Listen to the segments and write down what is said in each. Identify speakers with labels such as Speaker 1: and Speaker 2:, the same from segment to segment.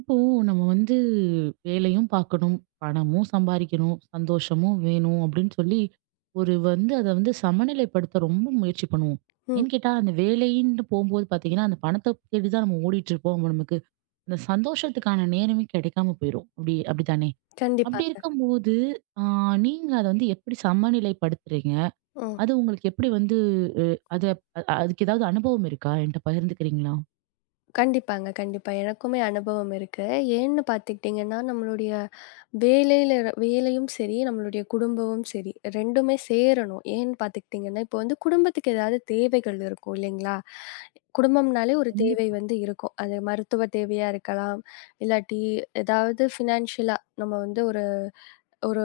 Speaker 1: இப்போ நம்ம வந்து வேலையும் பார்க்கணும், பணமும் சம்பாரிக்கணும், சந்தோஷமும் வேணும் அப்படின்னு சொல்லி ஒரு வந்து அத வந்து சமநிலைப்படுத்த ரொம்ப முயற்சி பண்ணுவோம்.
Speaker 2: ம்.
Speaker 1: ஏன்னு கேட்டா, அந்த வேலைன்னு போம்போது பார்த்தீங்கன்னா, அந்த பணத்த தேடி தான் நம்ம ஓடிட்டுருப்போம். நமக்கு அந்த சந்தோஷத்துக்கான நேரமே கிடைக்காம போயிரும். அப்படி அப்படித்தானே? அப்படி
Speaker 2: கண்டிப்பாங்க.
Speaker 1: இருக்கும்போது, ஆ நீங்க அத வந்து எப்படி சமநிலைப்படுத்துறீங்க?
Speaker 2: ம்.
Speaker 1: அது உங்களுக்கு எப்படி வந்து அ அது அதுக்கு ஏதாவது அனுபவம் இருக்கா? என்ட்ட பகிர்ந்துக்கிறீங்களா?
Speaker 2: கண்டிப்பாங்க, கண்டிப்பா. எனக்குமே அனுபவம் இருக்கு. ஏன்னு பார்த்துக்கிட்டிங்கன்னா, நம்மளுடைய வேலையில வேலையும் சரி, நம்மளுடைய குடும்பமும் சரி 2மே சேரணும். ஏன்னு பார்த்துக்கிட்டிங்கன்னா, இப்போ வந்து குடும்பத்துக்கு ஏதாவது தேவைகள் இருக்கும் இல்லைங்களா? குடும்பம்னாலே ஒரு தேவை
Speaker 1: கண்டிப்பா.
Speaker 2: வந்து இருக்கும். அது மருத்துவ தேவையா இருக்கலாம், இல்லாட்டி ஏதாவது ஃபினான்ஷியலா நம்ம வந்து ஒரு ஒரு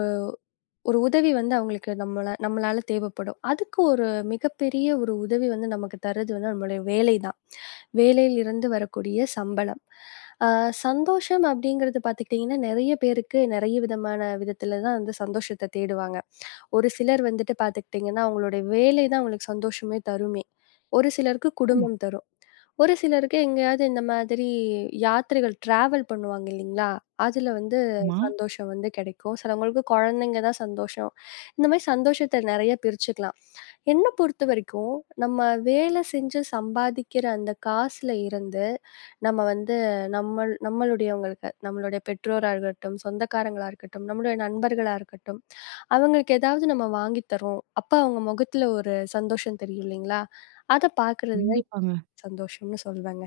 Speaker 2: ஒரு உதவி வந்து அவங்களுக்கு நம்மளால தேவைப்படும். அதுக்கு ஒரு மிகப்பெரிய ஒரு உதவி வந்து நமக்கு தர்றது வந்து நம்மளுடைய வேலை தான். வேலையிலிருந்து வரக்கூடிய சம்பளம். அ சந்தோஷம் அப்படிங்கிறது பார்த்துக்கிட்டிங்கன்னா, நெறைய பேருக்கு நெறைய விதமான விதத்தில தான் வந்து சந்தோஷத்த தேடுவாங்க. ஒரு சிலர் வந்துட்டு பார்த்துக்கிட்டிங்கன்னா, அவங்களுடைய வேலை தான் அவங்களுக்கு சந்தோஷமே தருமே! ஒரு சிலருக்கு
Speaker 1: ஆமா.
Speaker 2: குடும்பம் தரும். ஒரு சிலருக்கு எங்கேயாவது இந்த மாதிரி யாத்திரைகள் ட்ராவல் பண்ணுவாங்க இல்லீங்களா? அதுல வந்து
Speaker 1: ஆமா.
Speaker 2: சந்தோஷம் வந்து கிடைக்கும். சிலவங்களுக்கு குழந்தைங்க தான் சந்தோஷம். இந்த மாரி சந்தோஷத்த நெறைய பிரிச்சுக்கலாம். என்ன பொறுத்தவரைக்கும், நம்ம வேலை செஞ்சு சம்பாதிக்கிற அந்த காசுல இருந்து, நம்ம வந்து நம்மள் நம்மளுடையவங்களுக்கு, நம்மளுடைய பெற்றோரா இருக்கட்டும், சொந்தக்காரங்களா இருக்கட்டும், நம்மளுடைய நண்பர்களா இருக்கட்டும், அவங்களுக்கு ஏதாவது நம்ம வாங்கி தர்றோம். அப்ப அவங்க முகத்துல ஒரு சந்தோஷம் தெரியும் இல்லைங்களா? அத பார்க்கறது தான்
Speaker 1: கண்டிப்பாங்க.
Speaker 2: சந்தோஷம்னு சொல்வேங்க.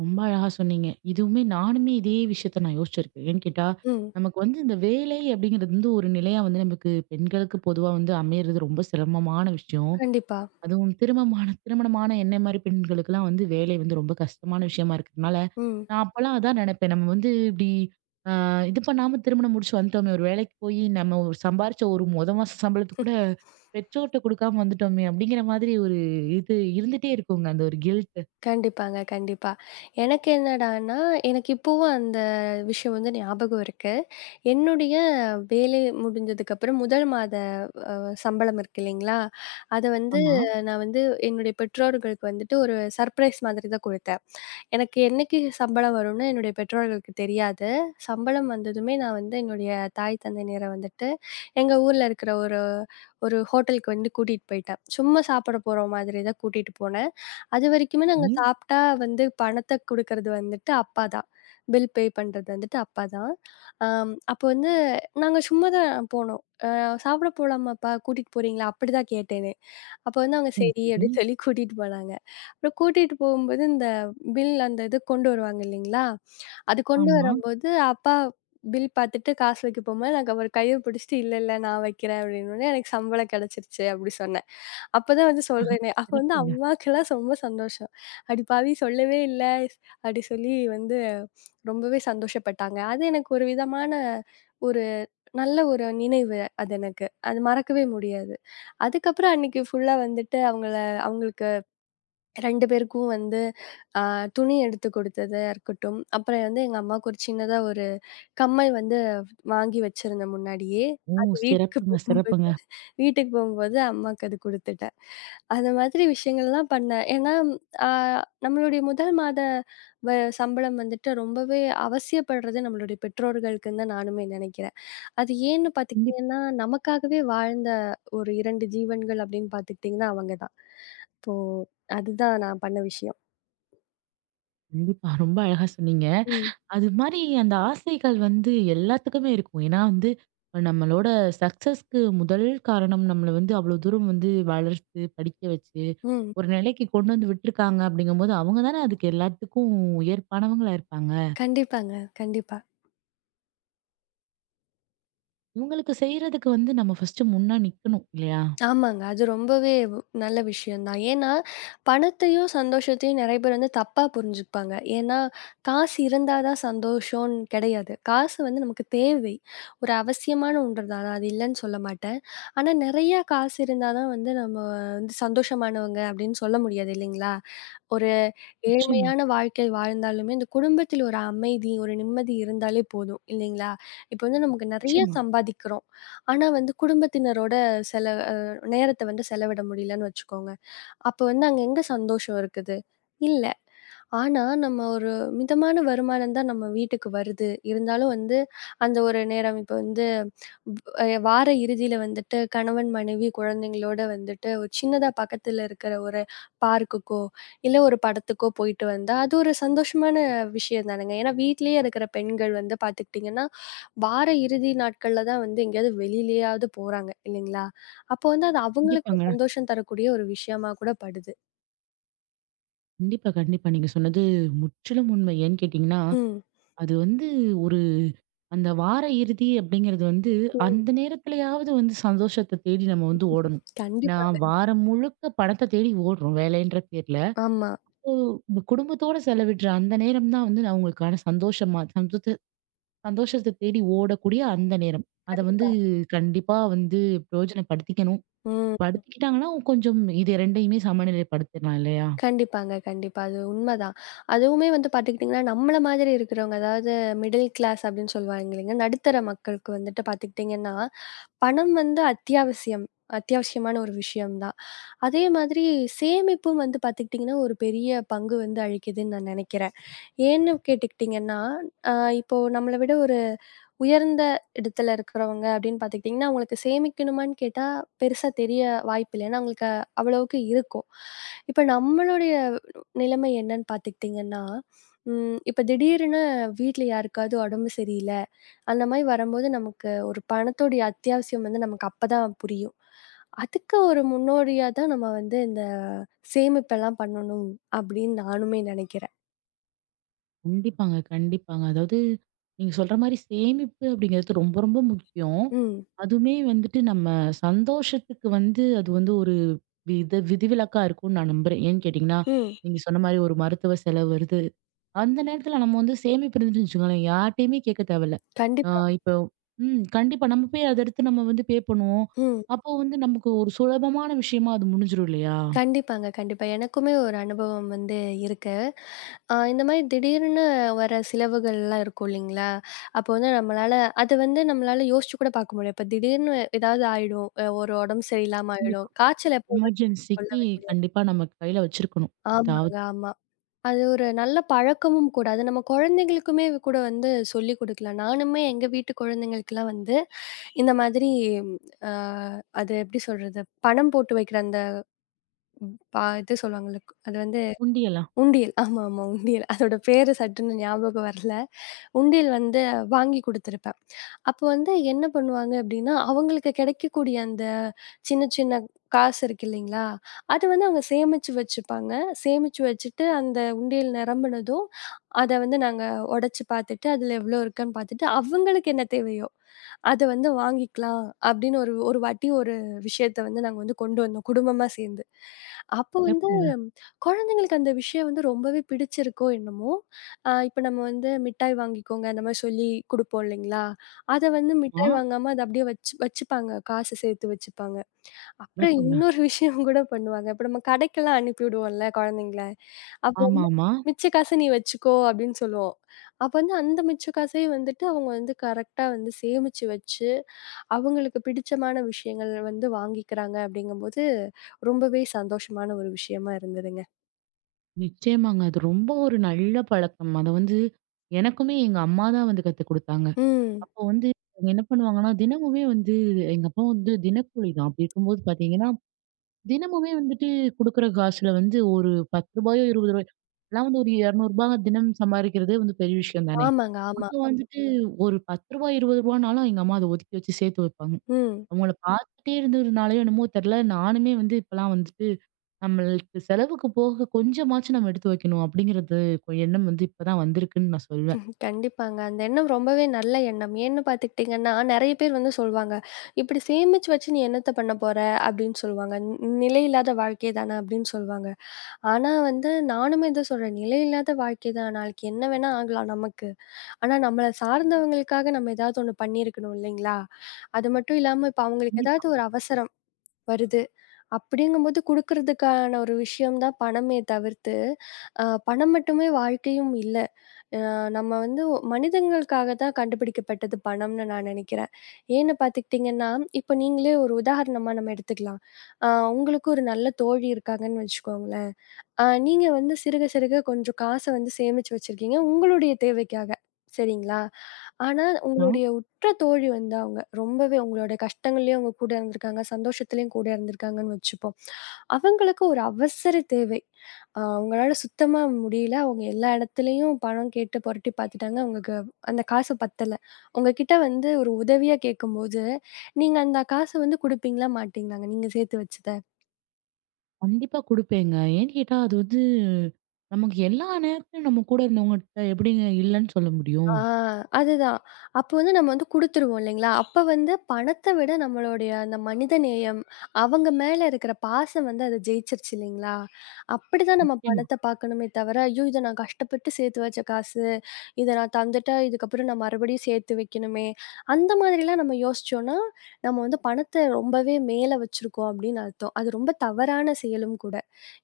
Speaker 1: ரொம்ப அழகா சொன்னீங்க. இதுவுமே நானுமே இதே விஷயத்த நான் யோசிச்சிருக்கேன். ஏன்னு கேட்டா,
Speaker 2: ம்.
Speaker 1: நமக்கு வந்து இந்த வேலை அப்படிங்கிறது வந்து ஒரு நிலையா வந்து நமக்கு பெண்களுக்கு பொதுவா வந்து அமையறது ரொம்ப சிரமமான விஷயம்.
Speaker 2: கண்டிப்பா.
Speaker 1: அதுவும் திருமணமான திருமணமான என்ன மாரி பெண்களுக்கெல்லாம் வந்து வேலை வந்து ரொம்ப கஷ்டமான விஷயமா இருக்கிறதுனால,
Speaker 2: ம்.
Speaker 1: நான் அப்பலாம் அதான் நெனைப்பேன். நம்ம வந்து இப்படி அ இது பண்ணாம திருமணம் முடிச்சு வந்துட்டோமே, ஒரு வேலைக்கு போயி நம்ம ஒரு சம்பாரிச்ச ஒரு மொத மாச சம்பளத்த கூட பெற்றோர்ட்ட குடுக்காம வந்துட்டோமே அப்படிங்கிற மாதிரி ஒரு இது இருந்துட்டே இருக்குங்க. அந்த ஒரு கில்ட்.
Speaker 2: கண்டிப்பாங்க, கண்டிப்பா. எனக்கு என்னடான்னா, எனக்கு இப்பவும் அந்த விஷயம் வந்து ஞாபகம் இருக்கு. என்னுடைய வேலை முடிஞ்சதுக்கப்புறம் முதல் மாத சம்பளம் இருக்கு இல்லைங்களா? அத வந்து
Speaker 1: ஆமா.
Speaker 2: நான் வந்து என்னுடைய பெற்றோர்களுக்கு வந்துட்டு ஒரு சர்ப்ரைஸ் மாதிரி தான் குடுத்தேன். எனக்கு என்னைக்கு சம்பளம் வரும்னு என்னுடைய பெற்றோர்களுக்கு தெரியாது. சம்பளம் வந்ததுமே நான் வந்து என்னுடைய தாய், தந்தையினர வந்துட்டு எங்க ஊர்ல இருக்கிற ஒரு ஒரு ஹோட்டலுக்கு வந்து கூட்டிட்டு போயிட்டேன். சும்மா சாப்பிட போற மாதிரி தான் கூட்டிட்டு போனேன். அதுவரைக்குமே நாங்க
Speaker 1: ம்.
Speaker 2: சாப்பிட்டா வந்து பணத்த குடுக்கறது வந்துட்டு அப்பா தான். பில் பே பண்றது வந்துட்டு அப்பா தான். அப்போ வந்து நாங்க சும்மா தான் போனோம். அ "சாப்பிட போலாமாப்பா? கூட்டிட்டு போறீங்களா?" அப்படிதான் கேட்டேனே. அப்போ வந்து அவங்க
Speaker 1: சரி,
Speaker 2: "சரி"
Speaker 1: சரி.
Speaker 2: அப்படின்னு சொல்லி கூட்டிட்டு போனாங்க. அப்புறம் கூட்டிட்டு போகும்போது இந்த பில் அந்த இது கொண்டு வருவாங்க இல்லைங்களா? அது கொண்டு
Speaker 1: ஆமா.
Speaker 2: வரும்போது, அப்பா பில் பார்த்துட்டு காசு வைக்க போம்போது, நான் அவரு கைய பிடிச்சுட்டு, "இல்ல, இல்ல நான் வைக்கிறேன்" அப்படின்னோனே, "எனக்கு சம்பளம் கிடைச்சிருச்சு" அப்படி சொன்னேன். அப்பதான் வந்து சொல்றேனே. அப்ப வந்து
Speaker 1: சிறப்புங்க.
Speaker 2: அம்மாக்கெல்லாம் ரொம்ப சந்தோஷம். "அடி பாவி சொல்லவே இல்ல" அப்படி சொல்லி வந்து ரொம்பவே சந்தோஷப்பட்டாங்க. அது எனக்கு ஒரு விதமான ஒரு நல்ல ஒரு நினைவு அது எனக்கு. அது மறக்கவே முடியாது. அதுக்கப்புறம் அன்னைக்கு ஃபுல்லா வந்துட்டு அவங்களுக்கு 2 பேருக்கும் வந்து அ துணி எடுத்து கொடுத்ததா இருக்கட்டும், அப்புறம் வந்து எங்க அம்மாவுக்கு ஒரு சின்னதா ஒரு கம்மல் வந்து வாங்கி வச்சிருந்தேன் முன்னாடியே.
Speaker 1: ஓ!
Speaker 2: அது வீட்டுக்கு
Speaker 1: சிறப்புங்க,
Speaker 2: போகும்போது
Speaker 1: சிறப்புங்க.
Speaker 2: வீட்டுக்கு போகும்போது அம்மாக்கு அது குடுத்துட்டேன். அந்த மாதிரி விஷயங்கள்லாம் பண்ணேன். ஏன்னா, அ நம்மளுடைய முதல் மாத வ சம்பளம் வந்துட்டு ரொம்பவே அவசியப்படுறது நம்மளுடைய பெற்றோர்களுக்குன்னு தான் நானுமே நினைக்கிறேன். அது ஏன்னு
Speaker 1: கண்டிப்பா,
Speaker 2: பார்த்துக்கிட்டீங்கன்னா, நமக்காகவே வாழ்ந்த ஒரு 2 ஜீவன்கள் அப்படின்னு பார்த்துக்கிட்டீங்கன்னா, அவங்க தான். இப்போ அதுதான் நான் பண்ண விஷயம்.
Speaker 1: கண்டிப்பா. ரொம்ப அழகா சொன்னீங்க.
Speaker 2: ம்.
Speaker 1: அது மாரி அந்த ஆசைகள் வந்து எல்லாத்துக்குமே இருக்கும். ஏன்னா வந்து நம்மளோட சக்சஸ்க்கு முதல் காரணம் நம்மள வந்து அவ்வளோ தூரம் வந்து வளர்த்து, படிக்க வச்சு,
Speaker 2: ம்.
Speaker 1: ஒரு நிலைக்கு கொண்டு வந்து விட்டுருக்காங்க அப்படிங்கும்போது, அவங்க தானே அதுக்கு எல்லாத்துக்கும் ஏற்பானவங்களா இருப்பாங்க.
Speaker 2: கண்டிப்பாங்க. கண்டிப்பா.
Speaker 1: இவங்களுக்கு செய்றதுக்கு வந்து நம்ம ஃபர்ஸ்ட்டு முன்னா நிக்கணும் இல்லையா?
Speaker 2: ஆமாங்க. அது ரொம்பவே நல்ல விஷயம் தான். ஏன்னா, பணத்தையும், சந்தோஷத்தையும் நெறைய பேர் வந்து தப்பா புரிஞ்சுப்பாங்க. ஏன்னா, காசு இருந்தா தான் சந்தோஷம்ன்னு கிடையாது. காசு வந்து நமக்கு தேவை. ஒரு அவசியமான ஒன்று தான். நான் அது இல்லன்னு சொல்ல மாட்டேன். ஆனா, நெறையா காசு இருந்தா தான் வந்து நம்ம வந்து சந்தோஷமானவங்க அப்படின்னு சொல்ல முடியாது இல்லைங்களா? ஒரு
Speaker 1: நிச்சயமா,
Speaker 2: ஏழ்மையான வாழ்க்கை வாழ்ந்தாலுமே, இந்த குடும்பத்தில ஒரு அமைதி, ஒரு நிம்மதி இருந்தாலே போதும் இல்லைங்களா? இப்ப வந்து நமக்கு நெறைய
Speaker 1: நிச்சயமா.
Speaker 2: சம்பாதிக்கிறோம். ஆனா வந்து குடும்பத்தினரோட செல அ நேரத்த வந்து செலவிட முடியலன்னு வச்சுக்கோங்க. அப்ப வந்து அங்க எங்க சந்தோஷம் இருக்குது? இல்ல. ஆனா, நம்ம ஒரு மிதமான வருமானம் தான் நம்ம வீட்டுக்கு வருது. இருந்தாலும் வந்து, அந்த ஒரு நேரம் இப்ப வந்து வார இறுதியில வந்துட்டு கணவன், மனைவி, குழந்தைங்களோட வந்துட்டு ஒரு சின்னதா பக்கத்துல இருக்கிற ஒரு பார்க்குக்கோ, இல்ல ஒரு படத்துக்கோ போயிட்டு வந்தா, அது ஒரு சந்தோஷமான விஷயம் தானங்க. ஏன்னா வீட்லயே இருக்கிற பெண்கள் வந்து பார்த்துக்கிட்டிங்கன்னா, வார இறுதி நாட்கள்ல தான் வந்து எங்கேயாவது வெளியிலயாவது போறாங்க இல்லைங்களா? அப்போ வந்து அது அவங்களுக்கு
Speaker 1: கண்டிப்பாங்க.
Speaker 2: சந்தோஷம் தரக்கூடிய ஒரு விஷயமா கூட படுது.
Speaker 1: கண்டிப்பா, கண்டிப்பா. நீங்க சொன்னது முற்றிலும் உண்மை. ஏன்னு கேட்டீங்கன்னா,
Speaker 2: ம்.
Speaker 1: அது வந்து ஒரு அந்த வார இறுதி அப்படிங்கிறது வந்து,
Speaker 2: ம்.
Speaker 1: அந்த நேரத்திலயாவது வந்து சந்தோஷத்த தேடி நம்ம வந்து ஓடணும். ஏன்னா,
Speaker 2: கண்டிப்பாங்க.
Speaker 1: வாரம் முழுக்க பணத்த தேடி ஓடுறோம் வேலைன்ற பேர்ல.
Speaker 2: ஆமா.
Speaker 1: ஸோ, இந்த குடும்பத்தோட செலவிடுற அந்த நேரம் தான் வந்து அவங்களுக்கான சந்தோஷமா சந்தோஷத்த சந்தோஷத்த தேடி ஓடக்கூடிய அந்த நேரம். அத வந்து
Speaker 2: கண்டிப்பா.
Speaker 1: கண்டிப்பா வந்து பிரயோஜனப்படுத்திக்கணும்.
Speaker 2: ம்.
Speaker 1: படுத்திக்கிட்டாங்கன்னா, கொஞ்சம் இது 2யுமே சமநிலைப்படுத்திடலாம் இல்லையா?
Speaker 2: கண்டிப்பாங்க, கண்டிப்பா. அது உண்மதான். அதுவுமே வந்து பார்த்துக்கிட்டிங்கன்னா, நம்மள மாதிரி இருக்கிறவங்க, அதாவது மிடில் கிளாஸ் அப்படின்னு சொல்லுவாங்க இல்லைங்க. நடுத்தர மக்களுக்கு வந்துட்டு பார்த்துக்கிட்டிங்கன்னா, பணம் வந்து அத்தியாவசியம். அத்தியாவசியமான ஒரு விஷயம் தான். அதே மாதிரி சேமிப்பும் வந்து பார்த்துக்கிட்டிங்கன்னா, ஒரு பெரிய பங்கு வந்து அளிக்குதுன்னு நான் நினைக்கிறேன். ஏன்னு கேட்டுக்கிட்டிங்கன்னா, அ இப்போ நம்மள விட ஒரு உயர்ந்த இடத்துல இருக்கிறவங்க அப்படின்னு பார்த்துக்கிட்டிங்கன்னா, அவங்களுக்கு சேமிக்கணுமான்னு கேட்டா பெருசா தெரிய வாய்ப்பில்ல. ஏன்னா அவங்களுக்கு அவ்வளவுக்கு இருக்கும். இப்ப நம்மளுடைய நிலைமை என்னன்னு பார்த்துக்கிட்டிங்கன்னா, இப்ப திடீர்னு வீட்ல யாருக்காவது உடம்பு சரியில்ல, அந்த மாரி வரும்போது நமக்கு ஒரு பணத்தோடைய அத்தியாவசியம் வந்து நமக்கு அப்பதான் புரியும். அதுக்கு ஒரு முன்னோடியா தான் நம்ம வந்து இந்த சேமிப்பெல்லாம் பண்ணணும் அப்படின்னு நானுமே நெனைக்கிறேன்.
Speaker 1: கண்டிப்பாங்க, கண்டிப்பாங்க. அதாவது நீங்க சொல்ற மாரி சேமிப்பு அப்படிங்கிறது ரொம்ப ரொம்ப முக்கியம்.
Speaker 2: ம்.
Speaker 1: அதுவுமே வந்துட்டு நம்ம சந்தோஷத்துக்கு வந்து அது வந்து ஒரு வித விதிவிலக்கா இருக்கும்னு நான் நம்புறேன். ஏன்னு கேட்டீங்கன்னா,
Speaker 2: ம்.
Speaker 1: நீங்க சொன்ன மாரி ஒரு மருத்துவ செலவு வருது. அந்த நேரத்துல நம்ம வந்து சேமிப்பு இருந்துச்சுன்னு வச்சுக்கோங்களேன், யார்ட்டயுமே கேட்க தேவையில்ல. ஆ
Speaker 2: கண்டிப்பா.
Speaker 1: இப்போ கண்டிப்பா நம்ம போய் அத எடுத்து நம்ம வந்து பே பண்ணுவோம்.
Speaker 2: ம்.
Speaker 1: அப்போ வந்து நமக்கு ஒரு சுலபமான விஷயமா அது முடிஞ்சிரும் இல்லையா?
Speaker 2: கண்டிப்பாங்க, கண்டிப்பா. எனக்குமே ஒரு அனுபவம் வந்து இருக்கு. இந்த மாரி திடீர்னு வர செலவுகள்லாம் இருக்கும் இல்லைங்களா? அப்போ வந்து நம்மளால அது வந்து நம்மளால யோசிச்சு கூட பார்க்க முடியாது. இப்ப திடீர்னு ஏதாவது ஆயிடும். ஒரு உடம்பு சரியில்லாம ஆயிடும்.
Speaker 1: கண்டிப்பா.
Speaker 2: காய்ச்சல் எப்போ வரும்னு
Speaker 1: எமர்ஜென்சிக்கு
Speaker 2: சொல்லவே முடியாது.
Speaker 1: கண்டிப்பா நம்ம கையில வச்சிருக்கணும்.
Speaker 2: ஆமாங்க,
Speaker 1: அதாவது
Speaker 2: ஆமா. அது ஒரு நல்ல பழக்கமும் கூட. அது நம்ம குழந்தைகளுக்குமே கூட வந்து சொல்லிக் கொடுக்கலாம். நானுமே எங்க வீட்டு குழந்தைங்களுக்குலாம் வந்து இந்த மாதிரி அ அது எப்படி சொல்றது? பணம் போட்டு வைக்கிற அந்த இது சொல்லுவாங்கல்ல. அது வந்து
Speaker 1: உண்டியல்
Speaker 2: உண்டியல். ஆமாமா. உண்டியல். அதோட பேரு சட்டுன்னு ஞாபகம் வரல. உண்டியல் வந்து வாங்கி குடுத்துருப்பேன். அப்போ வந்து என்ன பண்ணுவாங்க அப்டின்னா, அவங்களுக்கு கிடைக்கக்கூடிய அந்த சின்ன சின்ன காசு இருக்கு இல்லைங்களா? அது வந்து அவங்க சேமிச்சு வச்சுப்பாங்க. சேமிச்சு வச்சுட்டு அந்த உண்டியல் நிரம்புனதும், அத வந்து நாங்க உடைச்சு பார்த்துட்டு, அதுல எவ்ளோ இருக்குன்னு பார்த்துட்டு, அவங்களுக்கு என்ன தேவையோ, அத வந்து வாங்கிக்கலாம் அப்டின்னு ஒரு ஒரு வாட்டி ஒரு விஷயத்த வந்து நாங்க வந்து கொண்டு வந்தோம், குடும்பமா சேர்ந்து. அப்போ வந்து
Speaker 1: சிறப்புங்க.
Speaker 2: குழந்தைங்களுக்கு அந்த விஷயம் வந்து ரொம்பவே பிடிச்சிருக்கோ என்னமோ! இப்ப நம்ம வந்து மிட்டாய் வாங்கிக்கோங்க, அந்த மாரி சொல்லி குடுப்போம் இல்லைங்களா? அத வந்து
Speaker 1: ஆ,
Speaker 2: மிட்டாய் வாங்காம அத அப்படியே வச்சு வச்சுப்பாங்க. காசு சேர்த்து வச்சுப்பாங்க. அப்புறம்
Speaker 1: சிறப்புங்க.
Speaker 2: இன்னொரு விஷயம் கூட பண்ணுவாங்க. இப்ப நம்ம கடைக்கெல்லாம் அனுப்பி விடுவோம்ல குழந்தைங்கள. அப்ப வந்து
Speaker 1: ஆமாமா.
Speaker 2: மிச்ச காச நீ வச்சுக்கோ அப்படின்னு சொல்லுவோம். அப்ப வந்து அந்த மிச்ச காசையும் வந்துட்டு அவங்க வந்து கரெக்ட்டா வந்து சேமிச்சு வச்சு, அவங்களுக்கு பிடிச்சமான விஷயங்கள் வந்து வாங்கிக்கிறாங்க அப்படிங்கும்போது ரொம்பவே சந்தோஷமான ஒரு விஷயமா இருந்ததுங்க.
Speaker 1: நிச்சயமாங்க. அது ரொம்ப ஒரு நல்ல பழக்கம். அத வந்து எனக்குமே எங்க அம்மா தான் வந்து கத்துக் குடுத்தாங்க.
Speaker 2: ம்.
Speaker 1: அப்போ வந்து அவங்க என்ன பண்ணுவாங்கன்னா, தினமுமே வந்து எங்க அப்பா வந்து தினக்கூலி தான். அப்படி இருக்கும்போது பார்த்தீங்கன்னா, தினமுமே வந்துட்டு குடுக்குற காசுல வந்து ஒரு ரூ. 10 ரூ. 20 எல்லாம் வந்து ஒரு ரூ. 200 தினம் சம்பாரிக்கிறதே வந்து பெரிய விஷயம் தானே.
Speaker 2: ஆமாங்க, ஆமா.
Speaker 1: அப்போ வந்துட்டு கண்டிப்பா. ஒரு ரூ. 10 ரூ. 20னாலும் எங்க அம்மா அத ஒதுக்கி வச்சு சேர்த்து வைப்பாங்க.
Speaker 2: ம்.
Speaker 1: அவங்கள பார்த்துட்டே இருந்ததுனாலயோ என்னமோ தெரியல, நானுமே வந்து இப்பலாம் வந்துட்டு நம்மளுக்கு செலவுக்கு போக கொஞ்சமாச்சும் நம்ம எடுத்து வைக்கணும் அப்படிங்கிறது எண்ணம் வந்து இப்பதான் வந்திருக்குன்னு நான் சொல்வேன்
Speaker 2: கண்டிப்பாங்க. அந்த எண்ணம் ரொம்பவே நல்ல எண்ணம். ஏன்னு பார்த்துக்கிட்டீங்கன்னா, நெறைய பேர் வந்து சொல்வாங்க, "இப்படி சேமிச்சு வச்சு நீ என்னத்த பண்ண போற?" அப்படின்னு சொல்வாங்க. "நிலையில்லாத வாழ்க்கை தானே" அப்படின்னு சொல்வாங்க. ஆனா வந்து நானுமே இத சொல்றேன், "நிலையில்லாத வாழ்க்கை தான். நாளைக்கு என்ன வேணா ஆகலாம் நமக்கு. ஆனா நம்மள சார்ந்தவங்களுக்காக நம்ம ஏதாவது ஒண்ணு பண்ணியிருக்கணும் இல்லைங்களா? அது மட்டும் இல்லாம, இப்ப அவங்களுக்கு
Speaker 1: கண்டிப்பா
Speaker 2: ஏதாவது ஒரு அவசரம் வருது. அப்படிங்கும்போது குடுக்கறதுக்கான ஒரு விஷயம் தான் பணமே தவிர்த்து, பணம் மட்டுமே வாழ்க்கையும் இல்ல. நம்ம வந்து மனிதங்களுக்காக தான் கண்டுபிடிக்கப்பட்டது பணம்னு நான் நெனைக்கிறேன். ஏன்னு பார்த்துக்கிட்டிங்கன்னா, இப்போ நீங்களே ஒரு உதாரணமா நம்ம எடுத்துக்கலாம். அ உங்களுக்கு ஒரு நல்ல தோழி இருக்காங்கன்னு வச்சுக்கோங்களேன். நீங்க வந்து சிறுக சிறுக கொஞ்சம் காச வந்து சேமிச்சு வச்சிருக்கீங்க, உங்களுடைய தேவைக்காக. சரிங்களா? ஆனா,
Speaker 1: நான்
Speaker 2: உங்களுடைய உற்ற தோழி வந்து அவங்க. ரொம்பவே உங்களோட கஷ்டங்கள்லயும் அவங்க கூட இருந்திருக்காங்க, சந்தோஷத்துலயும் கூட இருந்திருக்காங்கன்னு வச்சுப்போம். அவங்களுக்கு ஒரு அவசர தேவை. அவங்களால சுத்தமா முடியல. அவங்க எல்லா இடத்துலயும் பணம் கேட்டு புரட்டி பார்த்துட்டாங்க. அவங்களுக்கு அந்த காசு பத்தல. உங்ககிட்ட வந்து ஒரு உதவியா கேட்கும்போது, நீங்க அந்த காச வந்து குடுப்பீங்களா? மாட்டீங்களாங்க நீங்க சேர்த்து வச்சத?
Speaker 1: கண்டிப்பா கொடுப்பேங்க ஏன்னு கேட்டா அது வந்து நமக்கு எல்லா நேரத்திலும் நம்ம கூட இருந்தவங்ககிட்ட எப்படிங்க இல்லைன்னு சொல்ல முடியும்
Speaker 2: ஆ அதுதான். அப்போ வந்து நம்ம வந்து குடுத்துருவோம் இல்லைங்களா? அப்ப வந்து பணத்த விட நம்மளுடைய அந்த மனித நேயம், அவங்க மேல இருக்கிற பாசம் வந்து அத ஜெயிச்சிருச்சு இல்லைங்களா? அப்படிதான் நம்ம
Speaker 1: நிச்சயமா
Speaker 2: பணத்த பார்க்கணுமே தவிர, ஐயோ! இத நான் கஷ்டப்பட்டு சேர்த்து வச்ச காசு. இத நான் தந்துட்டா இதுக்கப்புறம் நான் மறுபடியும் சேர்த்து வைக்கணுமே. அந்த மாதிரிலாம் நம்ம யோசிச்சோம்னா, நம்ம வந்து பணத்த ரொம்பவே மேல வச்சிருக்கோம் அப்படின்னு அர்த்தம். அது ரொம்ப தவறான செயலும் கூட.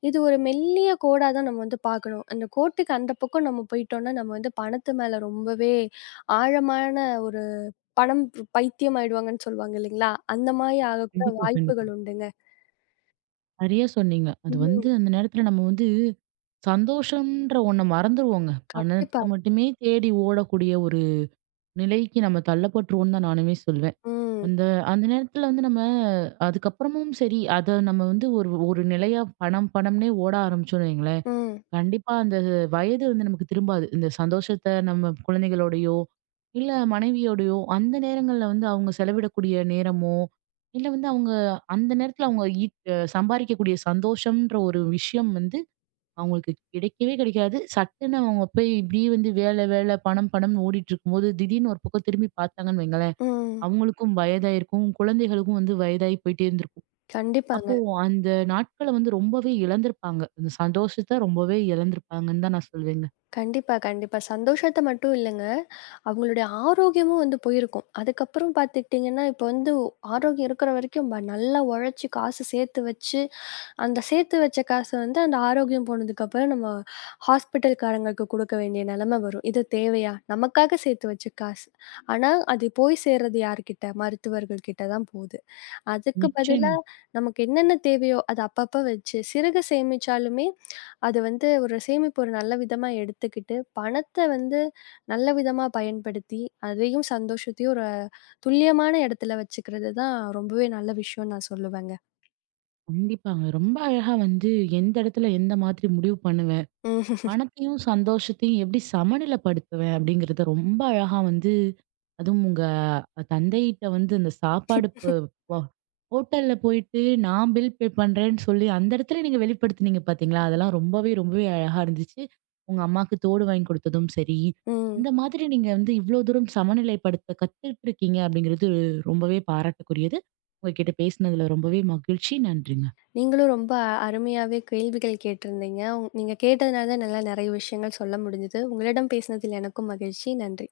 Speaker 2: இது ஒரு மெல்லிய கோடா தான் நம்ம வந்து பார்க்கணும். அந்த கோட்டுக்கு அந்த பக்கம் நம்ம போயிட்டோம்னா, நம்ம வந்து பணத்து மேல ரொம்பவே ஆழமான ஒரு பணம் பைத்தியம் ஆயிடுவாங்கன்னு சொல்லுவாங்க இல்லைங்களா? அந்த மாரி ஆகக்கூட
Speaker 1: கண்டிப்பா கண்டிப்பா
Speaker 2: வாய்ப்புகள் உண்டுங்க.
Speaker 1: நிறைய சொன்னீங்க அது வந்து
Speaker 2: ம்.
Speaker 1: அந்த நேரத்துல நம்ம வந்து சந்தோஷம்ன்ற ஒண்ணை மறந்துருவோங்க
Speaker 2: கண்டிப்பா.
Speaker 1: பணத்தை மட்டுமே தேடி ஓடக்கூடிய ஒரு நிலைக்கு நம்ம தள்ளப்பட்டுருவோம்னு தான் நானுமே சொல்வேன்
Speaker 2: ம்.
Speaker 1: அந்த அந்த நேரத்துல வந்து நம்ம அதுக்கப்புறமும் சரி, அத நம்ம வந்து ஒரு ஒரு நிலையா பணம் பணம்னே ஓட ஆரம்பிச்சோம்னு வைங்களேன்,
Speaker 2: ம்.
Speaker 1: கண்டிப்பா அந்த வயது வந்து நமக்கு திரும்பாது. இந்த சந்தோஷத்த நம்ம குழந்தைகளோடயோ, இல்ல மனைவியோடயோ, அந்த நேரங்கள்ல வந்து அவங்க செலவிடக்கூடிய நேரமோ, இல்ல வந்து அவங்க அந்த நேரத்துல அவங்க ஈட் அ சம்பாரிக்கக்கூடிய சந்தோஷம்ன்ற ஒரு விஷயம் வந்து அவங்களுக்கு கிடைக்கவே கிடைக்காது. சட்டுன்னு அவங்க போய் இப்படியே வந்து வேலை, வேலை, பணம், பணம்னு ஓடிட்டு இருக்கும்போது, திடீர்னு ஒரு பக்கம் திரும்பி பார்த்தாங்கன்னு வைங்களேன்
Speaker 2: ம்.
Speaker 1: அவங்களுக்கும் வயதாயிருக்கும். குழந்தைகளுக்கும் வந்து வயதாகி போயிட்டே இருந்திருக்கும்.
Speaker 2: கண்டிப்பாங்க.
Speaker 1: அப்போ அந்த நாட்கள வந்து ரொம்பவே இழந்திருப்பாங்க. அந்த சந்தோஷத்த ரொம்பவே இழந்திருப்பாங்கன்னு தான் நான் சொல்வேங்க.
Speaker 2: கண்டிப்பா, கண்டிப்பா. சந்தோஷத்த மட்டும் இல்லங்க, அவங்களுடைய ஆரோக்கியமும் வந்து போயிருக்கும். அதுக்கப்புறம் பார்த்துக்கிட்டீங்கன்னா, இப்போ வந்து ஆரோக்கியம் இருக்கிற வரைக்கும் நல்லா உழைச்சு காசு சேர்த்து வச்சு அந்த சேர்த்து வச்ச காச வந்து அந்த ஆரோக்கியம் போனதுக்கப்புறம் நம்ம ஹாஸ்பிட்டல்காரங்களுக்கு குடுக்க வேண்டிய நிலைமை வரும். இது தேவையா? நமக்காக சேர்த்து வச்ச காசு. ஆனா, அது போய் சேர்றது யார்கிட்ட? மருத்துவர்கள் கிட்ட தான் போகுது. அதுக்கு பதிலா
Speaker 1: நிச்சயமா.
Speaker 2: நமக்கு என்னென்ன தேவையோ அத அப்பப்ப வச்சு சிறுக சேமிச்சாலுமே, அது வந்து ஒரு சேமிப்பு ஒரு நல்ல விதமா எடுத்துக்கிட்டு, பணத்த வந்து நல்ல விதமா பயன்படுத்தி, அதையும் சந்தோஷத்தையும் ஒரு துல்லியமான இடத்துல வச்சுக்கிறது தான் ரொம்பவே நல்ல விஷயம்னு நான் சொல்லுவேங்க.
Speaker 1: கண்டிப்பாங்க. ரொம்ப அழகா வந்து எந்த இடத்துல எந்த மாதிரி முடிவு பண்ணுவேன்
Speaker 2: ம்.
Speaker 1: பணத்தையும், சந்தோஷத்தையும் எப்படி சமநிலைப்படுத்துவேன் அப்படிங்கிறத ரொம்ப அழகா வந்து அதுவும் உங்க தந்தையிட்ட வந்து அந்த சாப்பாடு ப ப ஹோட்டல்ல போயிட்டு நான் பில் பே பண்றேன்னு சொல்லி அந்த இடத்துல நீங்க வெளிப்படுத்துனீங்க பார்த்தீங்களா? அதெல்லாம் ரொம்பவே, ரொம்பவே அழகா இருந்துச்சு. உங்க அம்மாக்கு தோடு வாங்கி கொடுத்ததும் சரி,
Speaker 2: ம்.
Speaker 1: இந்த மாதிரி நீங்க வந்து இவ்வளோ தூரம் சமநிலைப்படுத்த கத்துட்டு இருக்கீங்க அப்படிங்கிறது ரொம்பவே பாராட்டக்குரியது. உங்ககிட்ட பேசினதுல ரொம்பவே மகிழ்ச்சி. நன்றிங்க.
Speaker 2: நீங்களும் ரொம்ப அருமையாவே கேள்விகள் கேட்டிருந்தீங்க. நீங்க கேட்டதுனால தான் என்னால நெறைய விஷயங்கள் சொல்ல முடிஞ்சது. உங்களிடம் பேசினதில் எனக்கும் மகிழ்ச்சி. நன்றி.